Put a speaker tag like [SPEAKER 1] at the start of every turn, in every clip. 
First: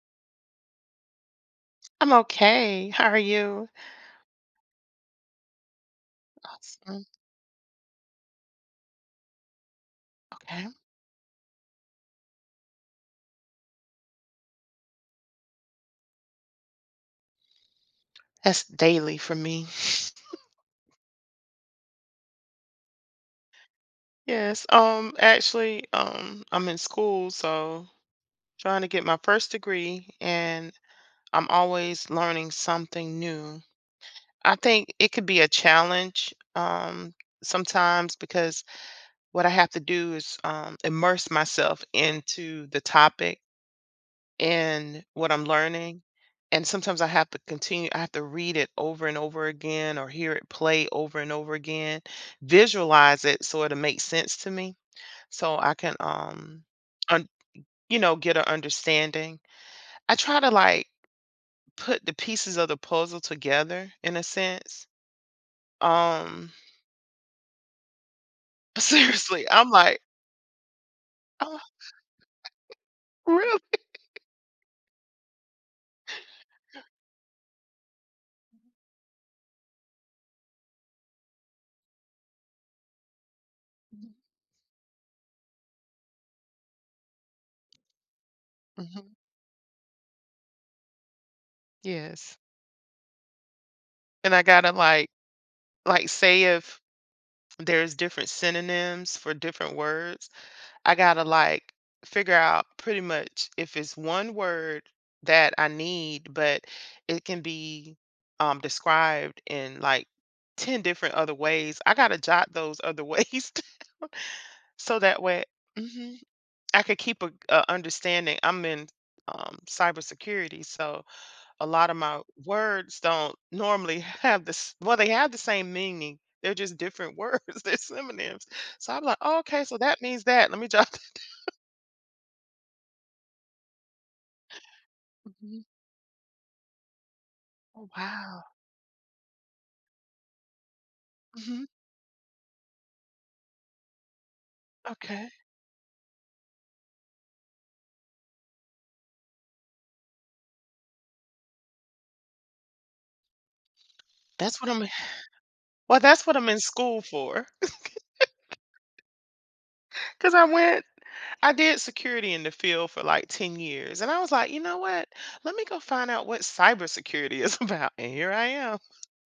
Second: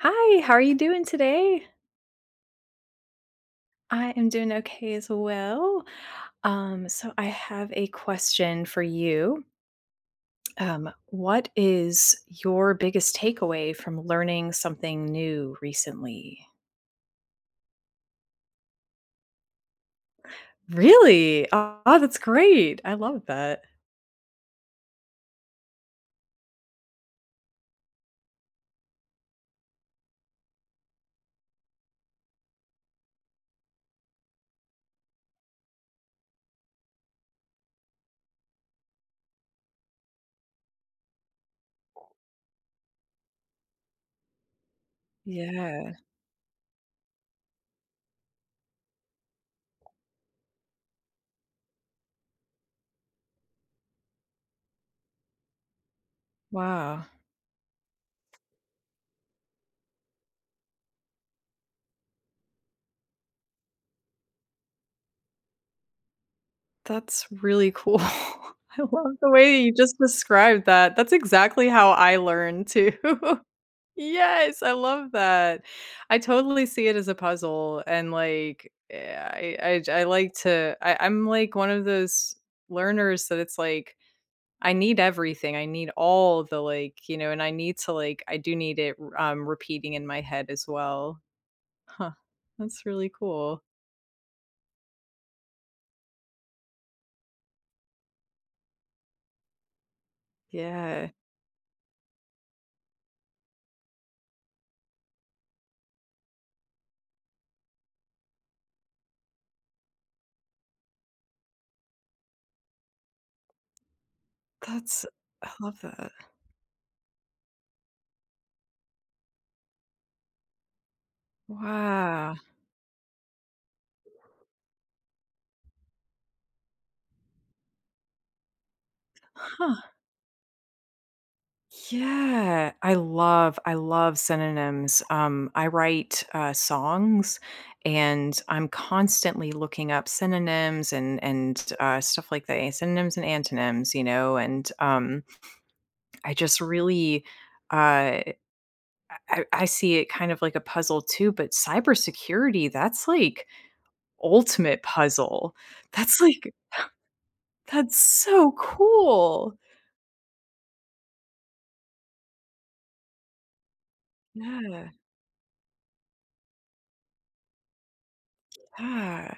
[SPEAKER 1] Hi, how are you doing today?
[SPEAKER 2] I'm okay. How are you?
[SPEAKER 1] I am doing okay as well. Um,
[SPEAKER 2] Awesome.
[SPEAKER 1] so I have a question for you.
[SPEAKER 2] Okay.
[SPEAKER 1] What is your biggest takeaway from learning something new recently?
[SPEAKER 2] That's daily for me.
[SPEAKER 1] Really? Oh, that's great. I love that.
[SPEAKER 2] Yes. I'm in school, so trying to get my first degree, and I'm always learning something new. I think it could be a challenge, sometimes because what I have to do is immerse myself into the topic in what I'm
[SPEAKER 1] Yeah.
[SPEAKER 2] learning. And sometimes I have to read it over and over again or hear it play over and over again, visualize it so it'll make sense to me so I can,
[SPEAKER 1] Wow.
[SPEAKER 2] un- get an understanding. I try to like put the pieces of the puzzle together in a sense. Um,
[SPEAKER 1] That's really cool. I love the
[SPEAKER 2] seriously,
[SPEAKER 1] way that
[SPEAKER 2] I'm
[SPEAKER 1] you just
[SPEAKER 2] like,
[SPEAKER 1] described that. That's
[SPEAKER 2] oh,
[SPEAKER 1] exactly how I learn too.
[SPEAKER 2] really?
[SPEAKER 1] Yes, I love that. I totally see it as a puzzle and I like to, I'm like one of those learners that it's like I need everything. I need all the, and I need to like I do need it
[SPEAKER 2] Hmm.
[SPEAKER 1] repeating in my head as well. Huh.
[SPEAKER 2] Yes.
[SPEAKER 1] That's really cool.
[SPEAKER 2] And I gotta like say if there's different synonyms for different words, I
[SPEAKER 1] Yeah.
[SPEAKER 2] gotta like figure out pretty much if it's one word that I need, but it can be described in like 10 different other ways. I gotta jot those other ways. So
[SPEAKER 1] That's
[SPEAKER 2] that way
[SPEAKER 1] I love that.
[SPEAKER 2] mhm, I could keep a understanding. I'm in cybersecurity, so a lot of my
[SPEAKER 1] Wow.
[SPEAKER 2] words don't normally have this, well, they have the same meaning. They're just different words. They're synonyms. So I'm like, oh, okay, so
[SPEAKER 1] Huh.
[SPEAKER 2] that means that. Let me jot.
[SPEAKER 1] Yeah, I love synonyms. I write songs,
[SPEAKER 2] Oh,
[SPEAKER 1] and
[SPEAKER 2] wow.
[SPEAKER 1] I'm constantly looking up synonyms and and
[SPEAKER 2] Mhm.
[SPEAKER 1] uh, stuff like that, synonyms and antonyms, you know. And
[SPEAKER 2] Okay.
[SPEAKER 1] I just really, uh, I see it kind of like a puzzle too. But cybersecurity, that's like
[SPEAKER 2] That's what
[SPEAKER 1] ultimate
[SPEAKER 2] I'm
[SPEAKER 1] puzzle.
[SPEAKER 2] Well,
[SPEAKER 1] That's
[SPEAKER 2] that's what I'm
[SPEAKER 1] like
[SPEAKER 2] in school for.
[SPEAKER 1] that's so cool.
[SPEAKER 2] Cause I went I did security in the field for, like, 10 years, and I was like, "You know
[SPEAKER 1] Yeah,
[SPEAKER 2] what? Let me go find out what cybersecurity is about," and here I am.
[SPEAKER 1] yeah,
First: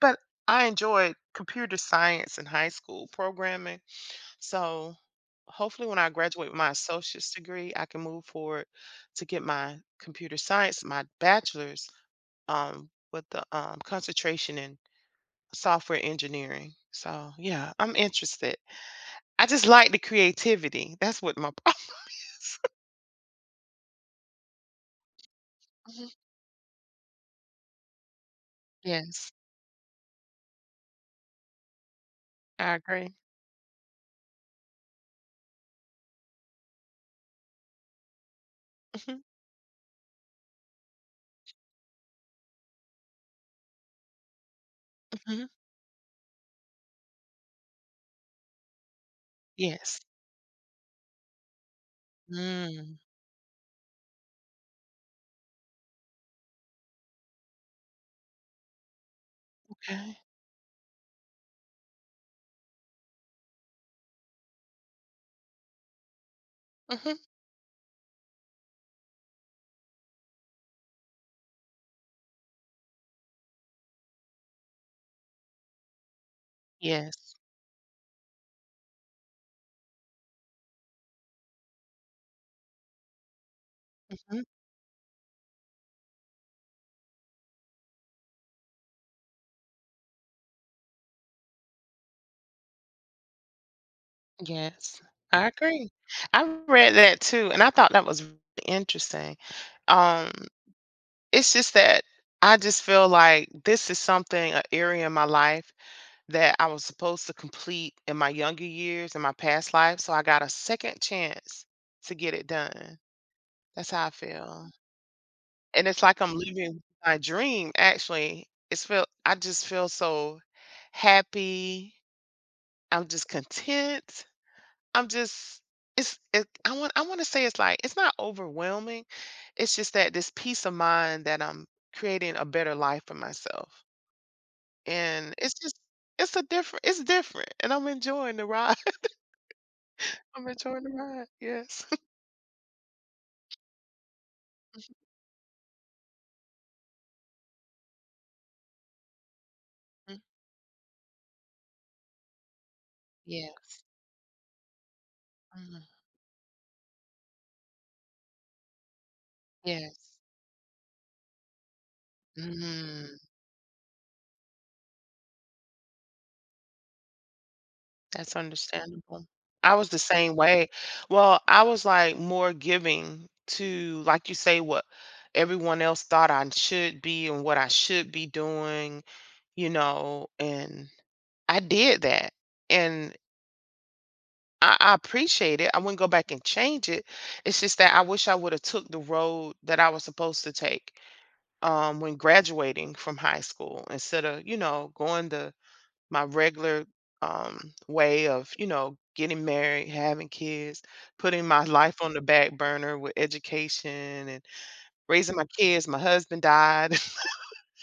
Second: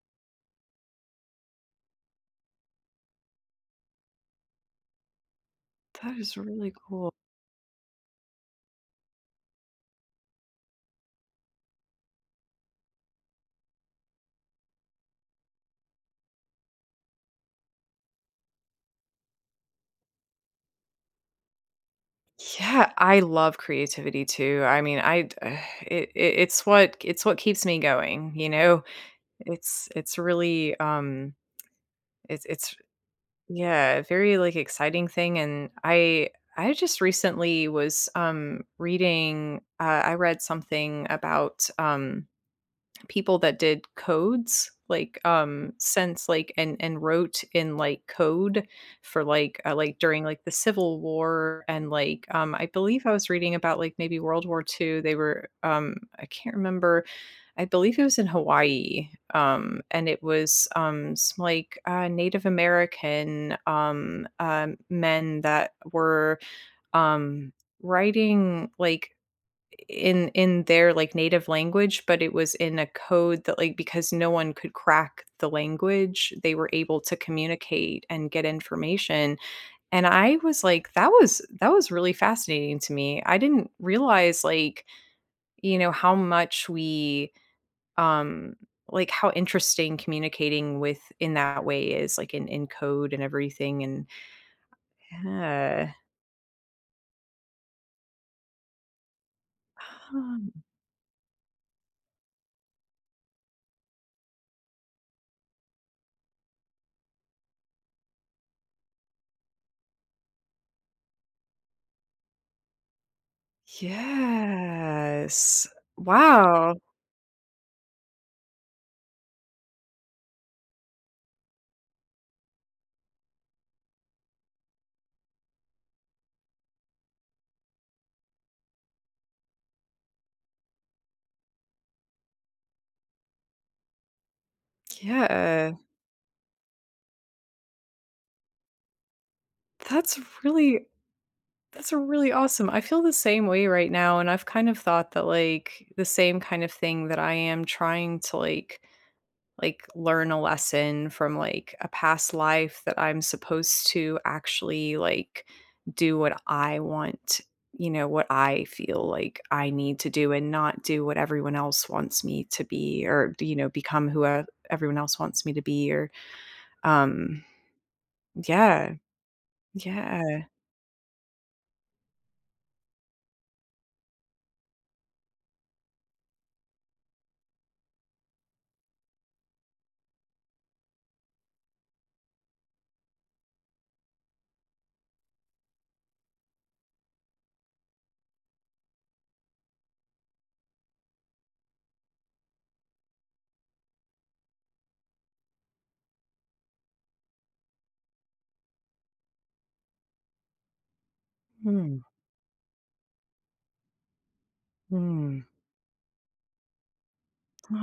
[SPEAKER 2] But I enjoyed computer science in high school programming, so hopefully when I
[SPEAKER 1] that is
[SPEAKER 2] graduate with my
[SPEAKER 1] really cool.
[SPEAKER 2] associate's degree, I can move forward to get my computer science, my bachelor's, with the concentration in software engineering. So, yeah, I'm interested. I just like the creativity. That's what my problem is.
[SPEAKER 1] Yeah, I love creativity too. I mean, I
[SPEAKER 2] Mhm.
[SPEAKER 1] it's what keeps me going, you know.
[SPEAKER 2] Yes,
[SPEAKER 1] It's really
[SPEAKER 2] I
[SPEAKER 1] it's
[SPEAKER 2] agree.
[SPEAKER 1] yeah, a very like exciting thing and I just recently was
[SPEAKER 2] Mhm,
[SPEAKER 1] reading I read something about people that did codes,
[SPEAKER 2] mhm.
[SPEAKER 1] since, like and wrote in, like, code for,
[SPEAKER 2] Yes.
[SPEAKER 1] during, like, the Civil War and, like, I
[SPEAKER 2] Mm,
[SPEAKER 1] believe I was reading about, like, maybe World War Two. They were, I can't remember, I believe it was in Hawaii, and
[SPEAKER 2] okay.
[SPEAKER 1] it was, s like, Native American, men that were,
[SPEAKER 2] Mhm.
[SPEAKER 1] um, writing, like in their, like, native language, but it was in a code that, like because no one could crack the language, they were able to
[SPEAKER 2] Yes.
[SPEAKER 1] communicate and get information, and I was like, "That was really fascinating to me." I didn't
[SPEAKER 2] Mhm.
[SPEAKER 1] realize, like, you know, how much we, um like, how interesting communicating with in that way is, like, in code and everything, and
[SPEAKER 2] Yes. I agree.
[SPEAKER 1] yeah.
[SPEAKER 2] I read that too, and I thought that was really interesting. Um,
[SPEAKER 1] Um
[SPEAKER 2] it's just that I just feel like this is something, an area in my life that I was supposed to complete in my younger years in my past life, so I got a second chance to get it done. That's how I feel,
[SPEAKER 1] Yes.
[SPEAKER 2] and it's like I'm
[SPEAKER 1] Wow.
[SPEAKER 2] living my dream, actually. It's feel I just feel so happy. I'm just content. I'm just it's it, I want to say it's like it's not overwhelming. It's just that this peace of mind that I'm creating a better life for myself. And it's
[SPEAKER 1] Yeah.
[SPEAKER 2] just it's different and I'm enjoying the ride.
[SPEAKER 1] That's
[SPEAKER 2] I'm enjoying the ride, yes.
[SPEAKER 1] really awesome. I feel the same way right now and I've kind of thought that like the same kind of thing that I am trying to like
[SPEAKER 2] Mm,
[SPEAKER 1] learn a lesson from like a past life that I'm
[SPEAKER 2] yes.
[SPEAKER 1] supposed to actually like
[SPEAKER 2] Mhm,
[SPEAKER 1] do what I want, you know, what I feel like I need to
[SPEAKER 2] yes.
[SPEAKER 1] do and not do what everyone else wants me to be
[SPEAKER 2] Mm,
[SPEAKER 1] or you know, become who everyone else wants me to be or um
[SPEAKER 2] that's
[SPEAKER 1] yeah.
[SPEAKER 2] understandable. I was the same
[SPEAKER 1] Yeah.
[SPEAKER 2] way. Well, I was, like, more giving to, like you say, what everyone else thought I should be and what I should be doing, you know, and I did that, and I appreciate it. I wouldn't go back and change it. It's just that I wish I woulda took the road that I was supposed to take. When graduating from high school instead of, you know, going the my regular um, way of, you know, getting married, having kids, putting my life
[SPEAKER 1] Hmm.
[SPEAKER 2] on the back burner with education and raising my
[SPEAKER 1] Hmm.
[SPEAKER 2] kids. My husband died.
[SPEAKER 1] Oh,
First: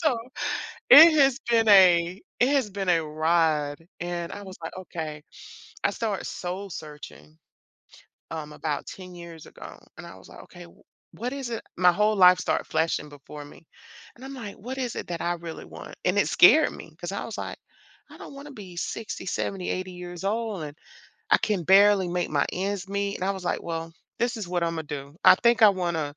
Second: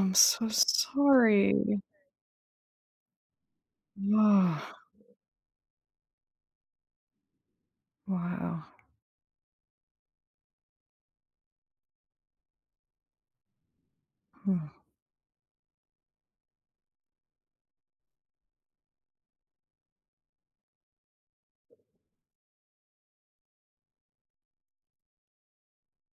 [SPEAKER 1] I'm so
[SPEAKER 2] it has been
[SPEAKER 1] sorry.
[SPEAKER 2] a it has been a ride, and I was like,
[SPEAKER 1] Oh,
[SPEAKER 2] okay, I started soul searching
[SPEAKER 1] wow.
[SPEAKER 2] about 10 years ago. And I was like, okay, what is it? My whole life started flashing before me. And I'm like,
[SPEAKER 1] Hmm.
[SPEAKER 2] what is it that I really want? And it scared me because I was like, I don't want to be 60, 70, 80 years old and I can barely make my ends meet. And I was like, well, this is what I'm going to do. I think I want to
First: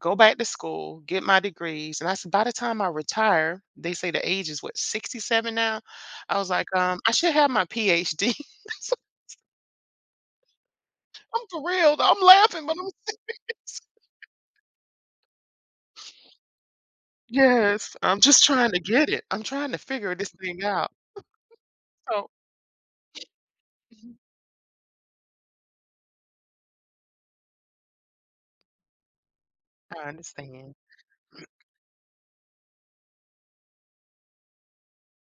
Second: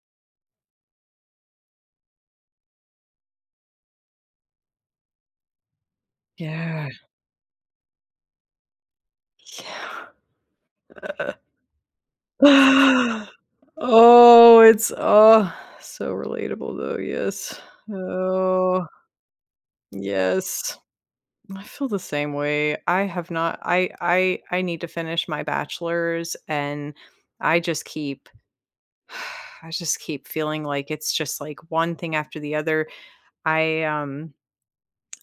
[SPEAKER 2] go back to school, get my degrees. And I said, by the time I retire, they say the age is what, 67 now? I was like,
[SPEAKER 1] Yeah.
[SPEAKER 2] I should have my PhD. I'm for real, though. I'm laughing, but I'm
[SPEAKER 1] Yeah.
[SPEAKER 2] serious.
[SPEAKER 1] Oh, it's oh, so relatable though, yes.
[SPEAKER 2] Yes, I'm just trying to
[SPEAKER 1] Oh,
[SPEAKER 2] get it. I'm trying to figure this thing
[SPEAKER 1] yes.
[SPEAKER 2] out.
[SPEAKER 1] I feel the
[SPEAKER 2] So
[SPEAKER 1] same way. I have not
[SPEAKER 2] mhm.
[SPEAKER 1] I need to finish my bachelor's and I just keep I just
[SPEAKER 2] I
[SPEAKER 1] keep feeling
[SPEAKER 2] understand.
[SPEAKER 1] like it's just like one thing after the other. I um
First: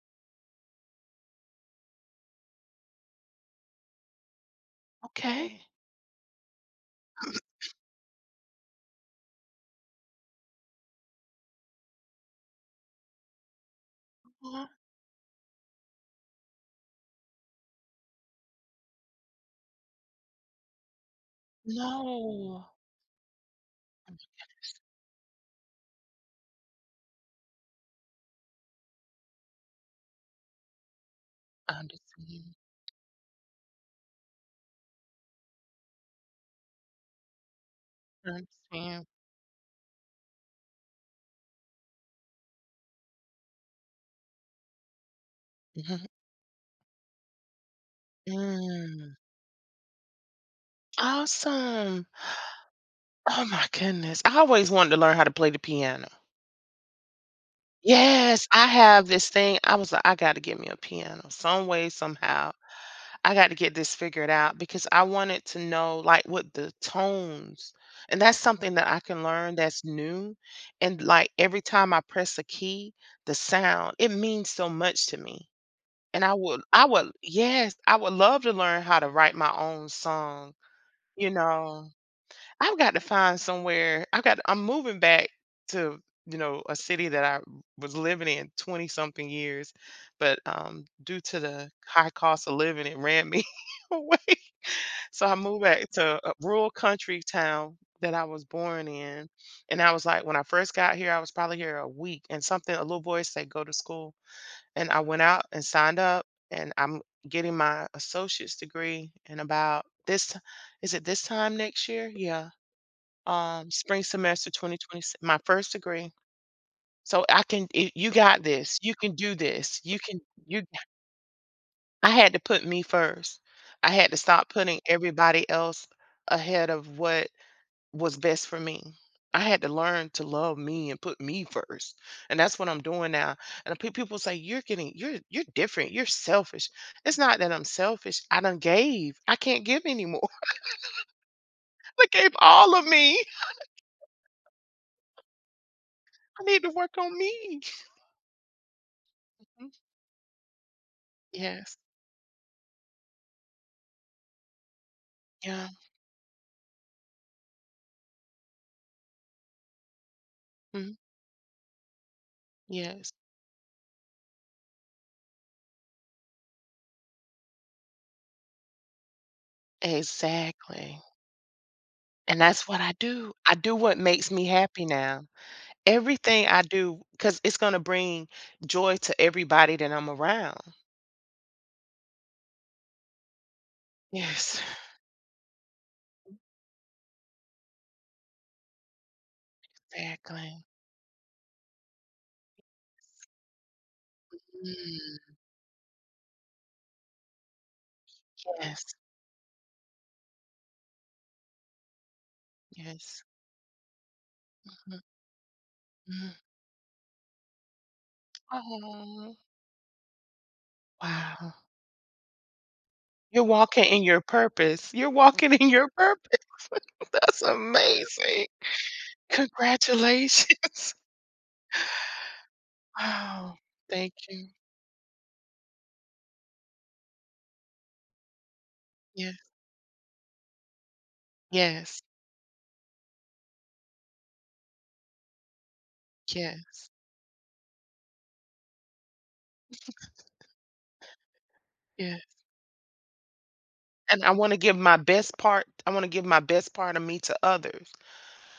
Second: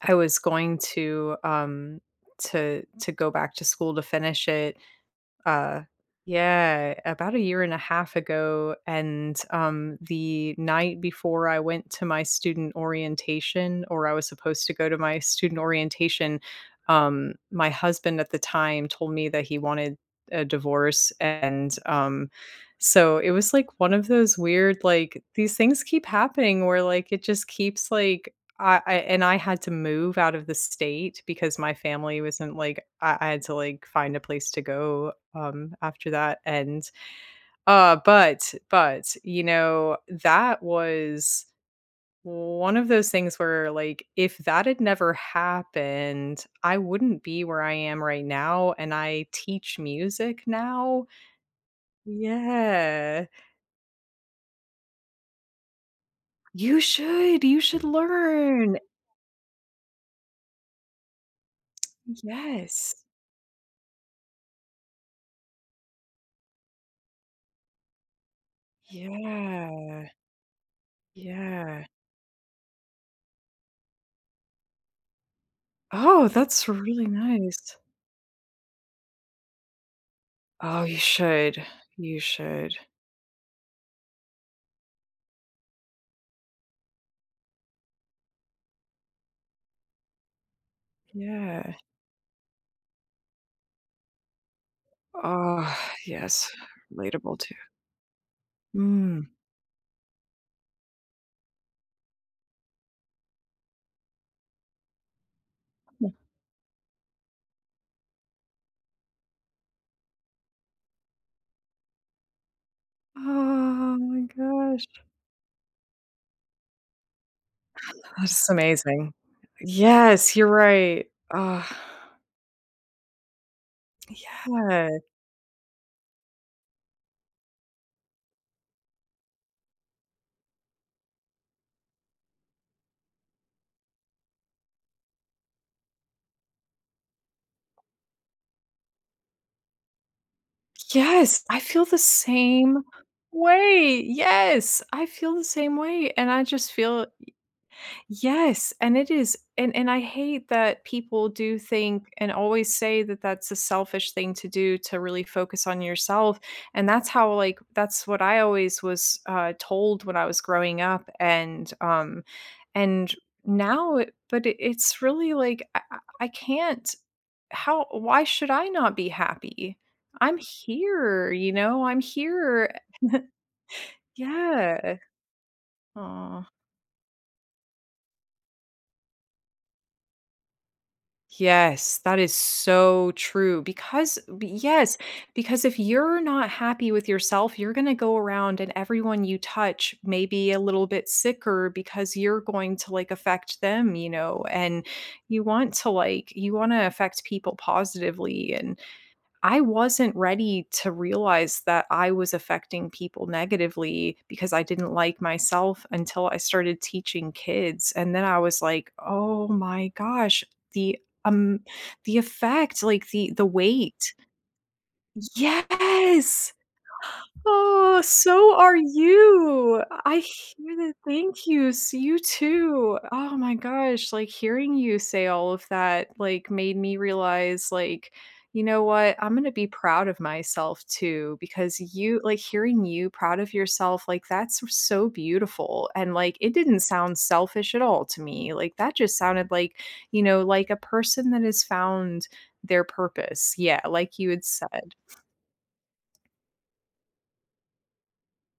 [SPEAKER 1] I was going to, to go back to school to finish it,
[SPEAKER 2] Okay.
[SPEAKER 1] uh, yeah, about a year and a half ago, and, the night before I went to my student orientation, or I was supposed
[SPEAKER 2] Uh,
[SPEAKER 1] to go to my student orientation, my husband at the time told me that he wanted a divorce, and,
[SPEAKER 2] no.
[SPEAKER 1] so it was, like, one of those weird, like these things keep happening where, like, it just keeps, like I and I had to move out of the state because my
[SPEAKER 2] I
[SPEAKER 1] family
[SPEAKER 2] understand.
[SPEAKER 1] wasn't, like I had to, like, find a place to go, after that, and
[SPEAKER 2] I
[SPEAKER 1] but
[SPEAKER 2] understand.
[SPEAKER 1] you know that was one of those things where like if that had never
[SPEAKER 2] Mhm.
[SPEAKER 1] happened, I wouldn't be where I am right now, and
[SPEAKER 2] Mm.
[SPEAKER 1] I teach music now.
[SPEAKER 2] Awesome.
[SPEAKER 1] Yeah,
[SPEAKER 2] Oh my goodness. I always wanted to learn how to play the piano.
[SPEAKER 1] you should
[SPEAKER 2] Yes, I
[SPEAKER 1] learn.
[SPEAKER 2] have this thing. I was like, I got to get me a piano some way, somehow.
[SPEAKER 1] Yes.
[SPEAKER 2] I got to get this figured out because I wanted to know like what the tones, and that's something that I can learn that's
[SPEAKER 1] Yeah.
[SPEAKER 2] new. And like every
[SPEAKER 1] Yeah.
[SPEAKER 2] time I press a key, the sound, it means so much to me. And
[SPEAKER 1] Oh, that's
[SPEAKER 2] I
[SPEAKER 1] really
[SPEAKER 2] would, yes,
[SPEAKER 1] nice.
[SPEAKER 2] I would love to learn how to write my own song,
[SPEAKER 1] Oh, you
[SPEAKER 2] you
[SPEAKER 1] should.
[SPEAKER 2] know.
[SPEAKER 1] You should.
[SPEAKER 2] I've got to find somewhere. I'm moving back to, you know, a city that I was living in 20 something years, but due to the
[SPEAKER 1] Yeah.
[SPEAKER 2] high cost of living, it ran me away. So I moved
[SPEAKER 1] Oh
[SPEAKER 2] back to a
[SPEAKER 1] yes,
[SPEAKER 2] rural country
[SPEAKER 1] relatable too.
[SPEAKER 2] town that I was born
[SPEAKER 1] Mm.
[SPEAKER 2] in. And I was like, when I first got here, I was probably here a week and something, a little boy said, go to school. And I went out and signed up and I'm getting my associate's degree in about this, is it this time next year? Yeah,
[SPEAKER 1] Oh
[SPEAKER 2] spring
[SPEAKER 1] my
[SPEAKER 2] semester
[SPEAKER 1] gosh,
[SPEAKER 2] 2026, my first degree. So you got
[SPEAKER 1] that's
[SPEAKER 2] this. You
[SPEAKER 1] amazing.
[SPEAKER 2] can do this.
[SPEAKER 1] Yes, you're
[SPEAKER 2] You,
[SPEAKER 1] right. Ugh,
[SPEAKER 2] I had to put me first. I had to stop putting
[SPEAKER 1] yeah.
[SPEAKER 2] everybody else ahead of what was best for me. I had to learn to love me and put me first. And that's what I'm doing now. And people say, you're different. You're selfish. It's not that I'm selfish. I done gave. I can't give anymore.
[SPEAKER 1] Yes, I feel the
[SPEAKER 2] I gave all
[SPEAKER 1] same
[SPEAKER 2] of me.
[SPEAKER 1] way. Yes, I feel the same way, and I
[SPEAKER 2] I need to
[SPEAKER 1] just
[SPEAKER 2] work
[SPEAKER 1] feel
[SPEAKER 2] on me.
[SPEAKER 1] Yes, and it is and and I hate that people do
[SPEAKER 2] Yes.
[SPEAKER 1] think and always say that that's a selfish thing to do to really focus
[SPEAKER 2] Yeah.
[SPEAKER 1] on yourself, and that's how, like that's what I always was, told when I was growing
[SPEAKER 2] Mhm.
[SPEAKER 1] up,
[SPEAKER 2] Yes,
[SPEAKER 1] and now it but it it's really, like, I can't how why should I not be happy? I'm
[SPEAKER 2] exactly,
[SPEAKER 1] here, you know? I'm
[SPEAKER 2] and that's
[SPEAKER 1] here.
[SPEAKER 2] what I do. I do what makes me happy
[SPEAKER 1] Yeah.
[SPEAKER 2] now.
[SPEAKER 1] Aw.
[SPEAKER 2] Everything I do, because it's gonna bring joy to everybody that I'm around.
[SPEAKER 1] Yes, that is so true because b
[SPEAKER 2] Yes,
[SPEAKER 1] yes, because if you're not happy with yourself, you're gonna go around and everyone you touch may be a
[SPEAKER 2] exactly.
[SPEAKER 1] little bit sicker because you're going to, like, affect them, you know, and
[SPEAKER 2] Mm,
[SPEAKER 1] you want to, you wanna affect people positively and
[SPEAKER 2] yes,
[SPEAKER 1] I wasn't ready to realize that I was affecting
[SPEAKER 2] yes.
[SPEAKER 1] people negatively because I didn't
[SPEAKER 2] Mhm,
[SPEAKER 1] like myself until
[SPEAKER 2] mhm.
[SPEAKER 1] I started teaching kids, and then I was like,
[SPEAKER 2] Aw.
[SPEAKER 1] "Oh my gosh, the
[SPEAKER 2] Wow.
[SPEAKER 1] um, the effect, like,
[SPEAKER 2] You're
[SPEAKER 1] the
[SPEAKER 2] walking in
[SPEAKER 1] weight."
[SPEAKER 2] your purpose. You're walking in your purpose.
[SPEAKER 1] Yes!
[SPEAKER 2] That's
[SPEAKER 1] Oh,
[SPEAKER 2] amazing.
[SPEAKER 1] so are you. I hear the
[SPEAKER 2] Congratulations.
[SPEAKER 1] thank yous. You too. Oh my
[SPEAKER 2] Wow.
[SPEAKER 1] gosh,
[SPEAKER 2] Thank
[SPEAKER 1] like
[SPEAKER 2] you.
[SPEAKER 1] hearing you say all of that like made me realize like you know what?
[SPEAKER 2] Yeah.
[SPEAKER 1] I'm going to be proud of myself too because
[SPEAKER 2] Yes,
[SPEAKER 1] you like hearing you proud of yourself like that's so beautiful and like it didn't
[SPEAKER 2] yes,
[SPEAKER 1] sound selfish at all to me. Like that just sounded like, you know, like a person that has found
[SPEAKER 2] yes.
[SPEAKER 1] their purpose. Yeah, like
[SPEAKER 2] And
[SPEAKER 1] you had said.
[SPEAKER 2] I wanna give my best part of me to others,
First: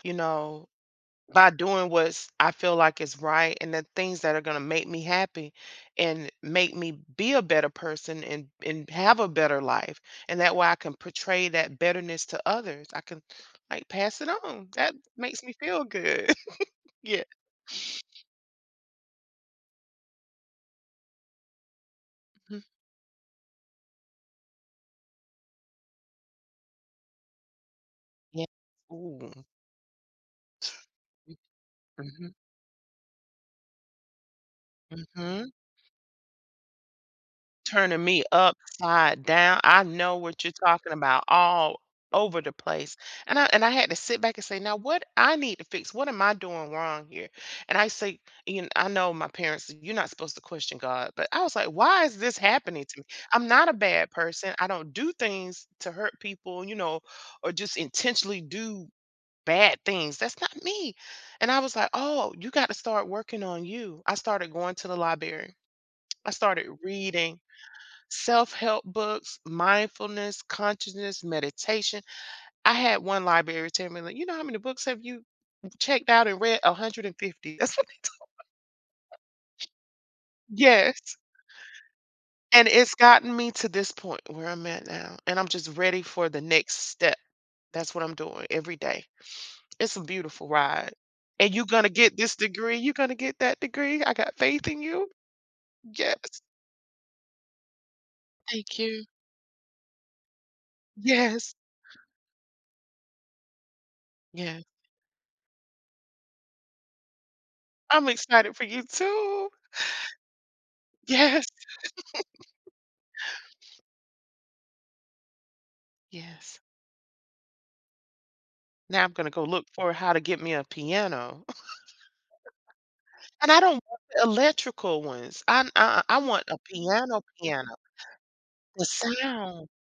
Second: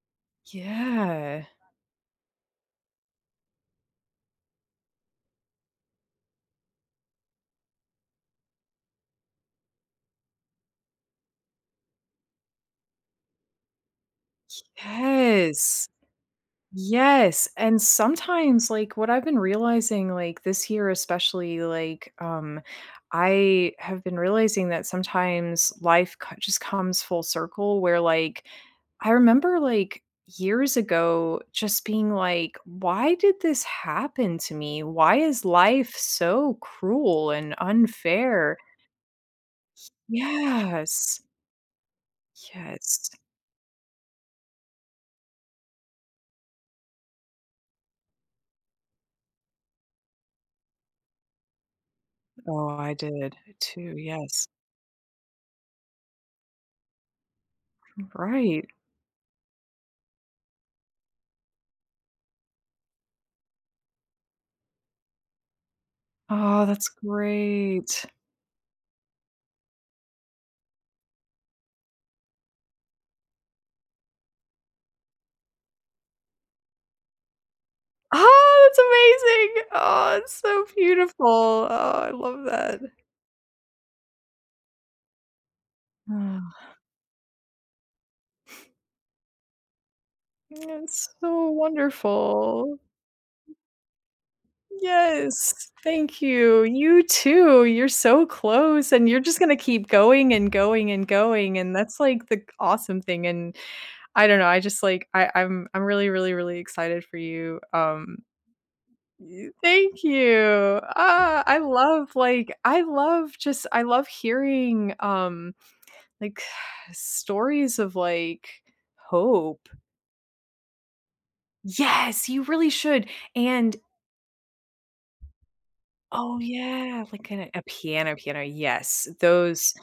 [SPEAKER 2] you know,
[SPEAKER 1] Yeah.
[SPEAKER 2] by doing what's I feel like is right and the things that are gonna make me happy and make me be a better person and have a better life, and that way I can portray that betterness to others. I can, like, pass it on. That makes me feel
[SPEAKER 1] Yes.
[SPEAKER 2] good. Yeah.
[SPEAKER 1] Yes, and sometimes, like, what I've been realizing, like, this year especially, like,
[SPEAKER 2] Mhm.
[SPEAKER 1] I have been realizing that sometimes life c just comes full circle where, like,
[SPEAKER 2] Yeah.
[SPEAKER 1] I
[SPEAKER 2] Ooh.
[SPEAKER 1] remember, like, years ago just being
[SPEAKER 2] Mhm.
[SPEAKER 1] like, "Why did this happen to me? Why is
[SPEAKER 2] Mhm.
[SPEAKER 1] life so cruel and
[SPEAKER 2] Turning me
[SPEAKER 1] unfair?"
[SPEAKER 2] upside down. I know what you're talking
[SPEAKER 1] Yes.
[SPEAKER 2] about, all over the place.
[SPEAKER 1] Yes.
[SPEAKER 2] And I had to sit back and say, now what I need to fix, what am I doing wrong here? And I say, you know, I know my parents, you're not supposed to question God, but I was like, why is this
[SPEAKER 1] Oh,
[SPEAKER 2] happening
[SPEAKER 1] I
[SPEAKER 2] to me?
[SPEAKER 1] did
[SPEAKER 2] I'm not a
[SPEAKER 1] too,
[SPEAKER 2] bad
[SPEAKER 1] yes.
[SPEAKER 2] person. I don't do things to hurt people, you know, or just intentionally
[SPEAKER 1] Right.
[SPEAKER 2] do bad things. That's not me. And I was like, oh, you got to start working on you. I started going to the library. I
[SPEAKER 1] Oh,
[SPEAKER 2] started
[SPEAKER 1] that's
[SPEAKER 2] reading
[SPEAKER 1] great.
[SPEAKER 2] self-help books, mindfulness, consciousness, meditation. I had one library tell me, like, you know how many books have you checked out and read? 150. That's what
[SPEAKER 1] Oh, that's amazing. Oh, it's so
[SPEAKER 2] yes.
[SPEAKER 1] beautiful. Oh, I love
[SPEAKER 2] And
[SPEAKER 1] that.
[SPEAKER 2] it's gotten me to this point where I'm at now. And I'm just ready for the
[SPEAKER 1] Ah.
[SPEAKER 2] next step. That's what I'm doing every day. It's a beautiful ride.
[SPEAKER 1] It's so
[SPEAKER 2] And you're gonna get this degree,
[SPEAKER 1] wonderful.
[SPEAKER 2] you're gonna get that degree. I got faith in you.
[SPEAKER 1] Yes.
[SPEAKER 2] Yes.
[SPEAKER 1] Thank you. You too. You're so
[SPEAKER 2] Thank
[SPEAKER 1] close
[SPEAKER 2] you.
[SPEAKER 1] and you're just gonna keep going and going and
[SPEAKER 2] Yes.
[SPEAKER 1] going, and that's, like, the awesome thing, and I don't know, I
[SPEAKER 2] Yes.
[SPEAKER 1] just, like I'm really, really excited for you,
[SPEAKER 2] I'm excited for you
[SPEAKER 1] Y
[SPEAKER 2] too.
[SPEAKER 1] thank you. Ah,
[SPEAKER 2] Yes.
[SPEAKER 1] I love, like I love hearing, like,
[SPEAKER 2] Yes.
[SPEAKER 1] stories of, like,
[SPEAKER 2] Now I'm gonna go look
[SPEAKER 1] hope.
[SPEAKER 2] for how to get me a piano.
[SPEAKER 1] Yes, you really should,
[SPEAKER 2] And I
[SPEAKER 1] and
[SPEAKER 2] don't want the electrical ones. I
[SPEAKER 1] Oh,
[SPEAKER 2] want a
[SPEAKER 1] yeah,
[SPEAKER 2] piano
[SPEAKER 1] like a
[SPEAKER 2] piano.
[SPEAKER 1] piano piano,
[SPEAKER 2] The
[SPEAKER 1] yes,
[SPEAKER 2] sound.
[SPEAKER 1] those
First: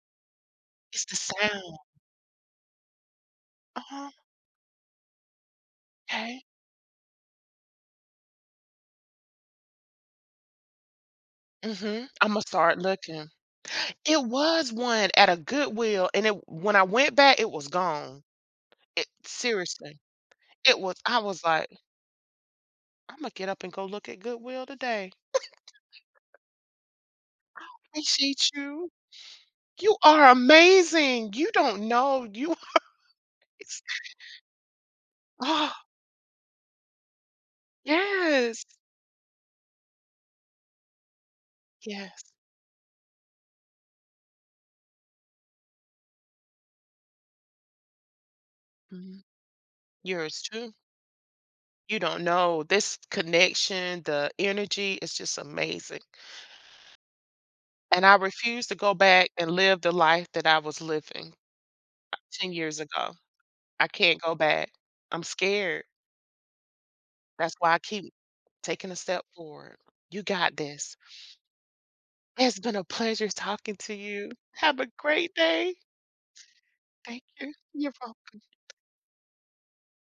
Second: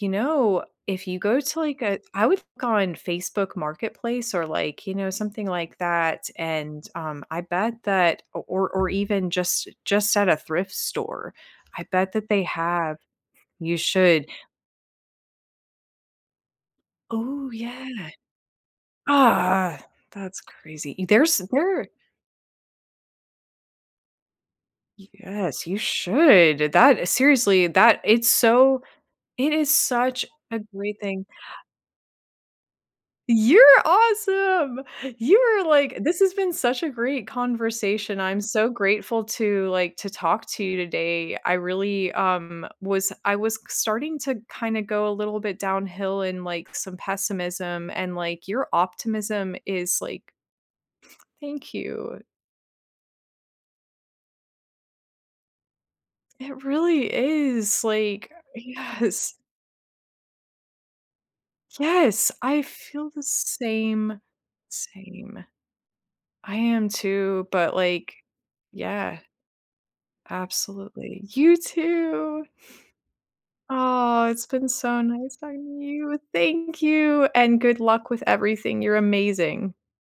[SPEAKER 1] you know,
[SPEAKER 2] It's
[SPEAKER 1] if
[SPEAKER 2] the
[SPEAKER 1] you go to,
[SPEAKER 2] sound.
[SPEAKER 1] like, a I would look on Facebook
[SPEAKER 2] Uh-huh,
[SPEAKER 1] Marketplace or, like, you know, something like that,
[SPEAKER 2] okay.
[SPEAKER 1] and, I bet that or even just at a thrift store, I
[SPEAKER 2] Mhm.
[SPEAKER 1] bet that
[SPEAKER 2] Imma
[SPEAKER 1] they
[SPEAKER 2] start
[SPEAKER 1] have
[SPEAKER 2] looking.
[SPEAKER 1] you
[SPEAKER 2] It
[SPEAKER 1] should
[SPEAKER 2] was one at a Goodwill, and it when I went back, it
[SPEAKER 1] Oh,
[SPEAKER 2] was
[SPEAKER 1] yeah.
[SPEAKER 2] gone. It
[SPEAKER 1] Ah,
[SPEAKER 2] seriously.
[SPEAKER 1] that's
[SPEAKER 2] It was
[SPEAKER 1] crazy.
[SPEAKER 2] I
[SPEAKER 1] There's
[SPEAKER 2] was like,
[SPEAKER 1] there
[SPEAKER 2] "Imma get up and go look at Goodwill today."
[SPEAKER 1] Yes, you should. That seriously, that it's
[SPEAKER 2] Appreciate
[SPEAKER 1] so
[SPEAKER 2] you.
[SPEAKER 1] it is
[SPEAKER 2] You
[SPEAKER 1] such
[SPEAKER 2] are
[SPEAKER 1] a great thing
[SPEAKER 2] amazing. You don't know. You
[SPEAKER 1] You're awesome. You are
[SPEAKER 2] Oh,
[SPEAKER 1] like this has been such a great conversation. I'm
[SPEAKER 2] yes.
[SPEAKER 1] so grateful to like to talk to you today. I really
[SPEAKER 2] Yes.
[SPEAKER 1] was I was starting to kind of go a little bit downhill in like some pessimism and like your
[SPEAKER 2] Mhm.
[SPEAKER 1] optimism is like
[SPEAKER 2] Yours too.
[SPEAKER 1] thank
[SPEAKER 2] You
[SPEAKER 1] you.
[SPEAKER 2] don't know. This connection, the energy is just amazing.
[SPEAKER 1] It really is
[SPEAKER 2] And I
[SPEAKER 1] like
[SPEAKER 2] refuse to go back
[SPEAKER 1] yes.
[SPEAKER 2] and live the life that I was living
[SPEAKER 1] Yes,
[SPEAKER 2] 10
[SPEAKER 1] I
[SPEAKER 2] years
[SPEAKER 1] feel
[SPEAKER 2] ago.
[SPEAKER 1] the
[SPEAKER 2] I can't go back. I'm
[SPEAKER 1] same.
[SPEAKER 2] scared.
[SPEAKER 1] I am too,
[SPEAKER 2] That's why
[SPEAKER 1] but
[SPEAKER 2] I keep
[SPEAKER 1] like
[SPEAKER 2] taking a
[SPEAKER 1] yeah.
[SPEAKER 2] step forward. You got this.
[SPEAKER 1] Absolutely. You too.
[SPEAKER 2] It's been a pleasure talking to
[SPEAKER 1] Oh,
[SPEAKER 2] you.
[SPEAKER 1] it's been
[SPEAKER 2] Have a
[SPEAKER 1] so
[SPEAKER 2] great
[SPEAKER 1] nice
[SPEAKER 2] day.
[SPEAKER 1] talking to you. Thank
[SPEAKER 2] Thank
[SPEAKER 1] you,
[SPEAKER 2] you.
[SPEAKER 1] and good
[SPEAKER 2] You're
[SPEAKER 1] luck with
[SPEAKER 2] welcome.
[SPEAKER 1] everything. You're amazing.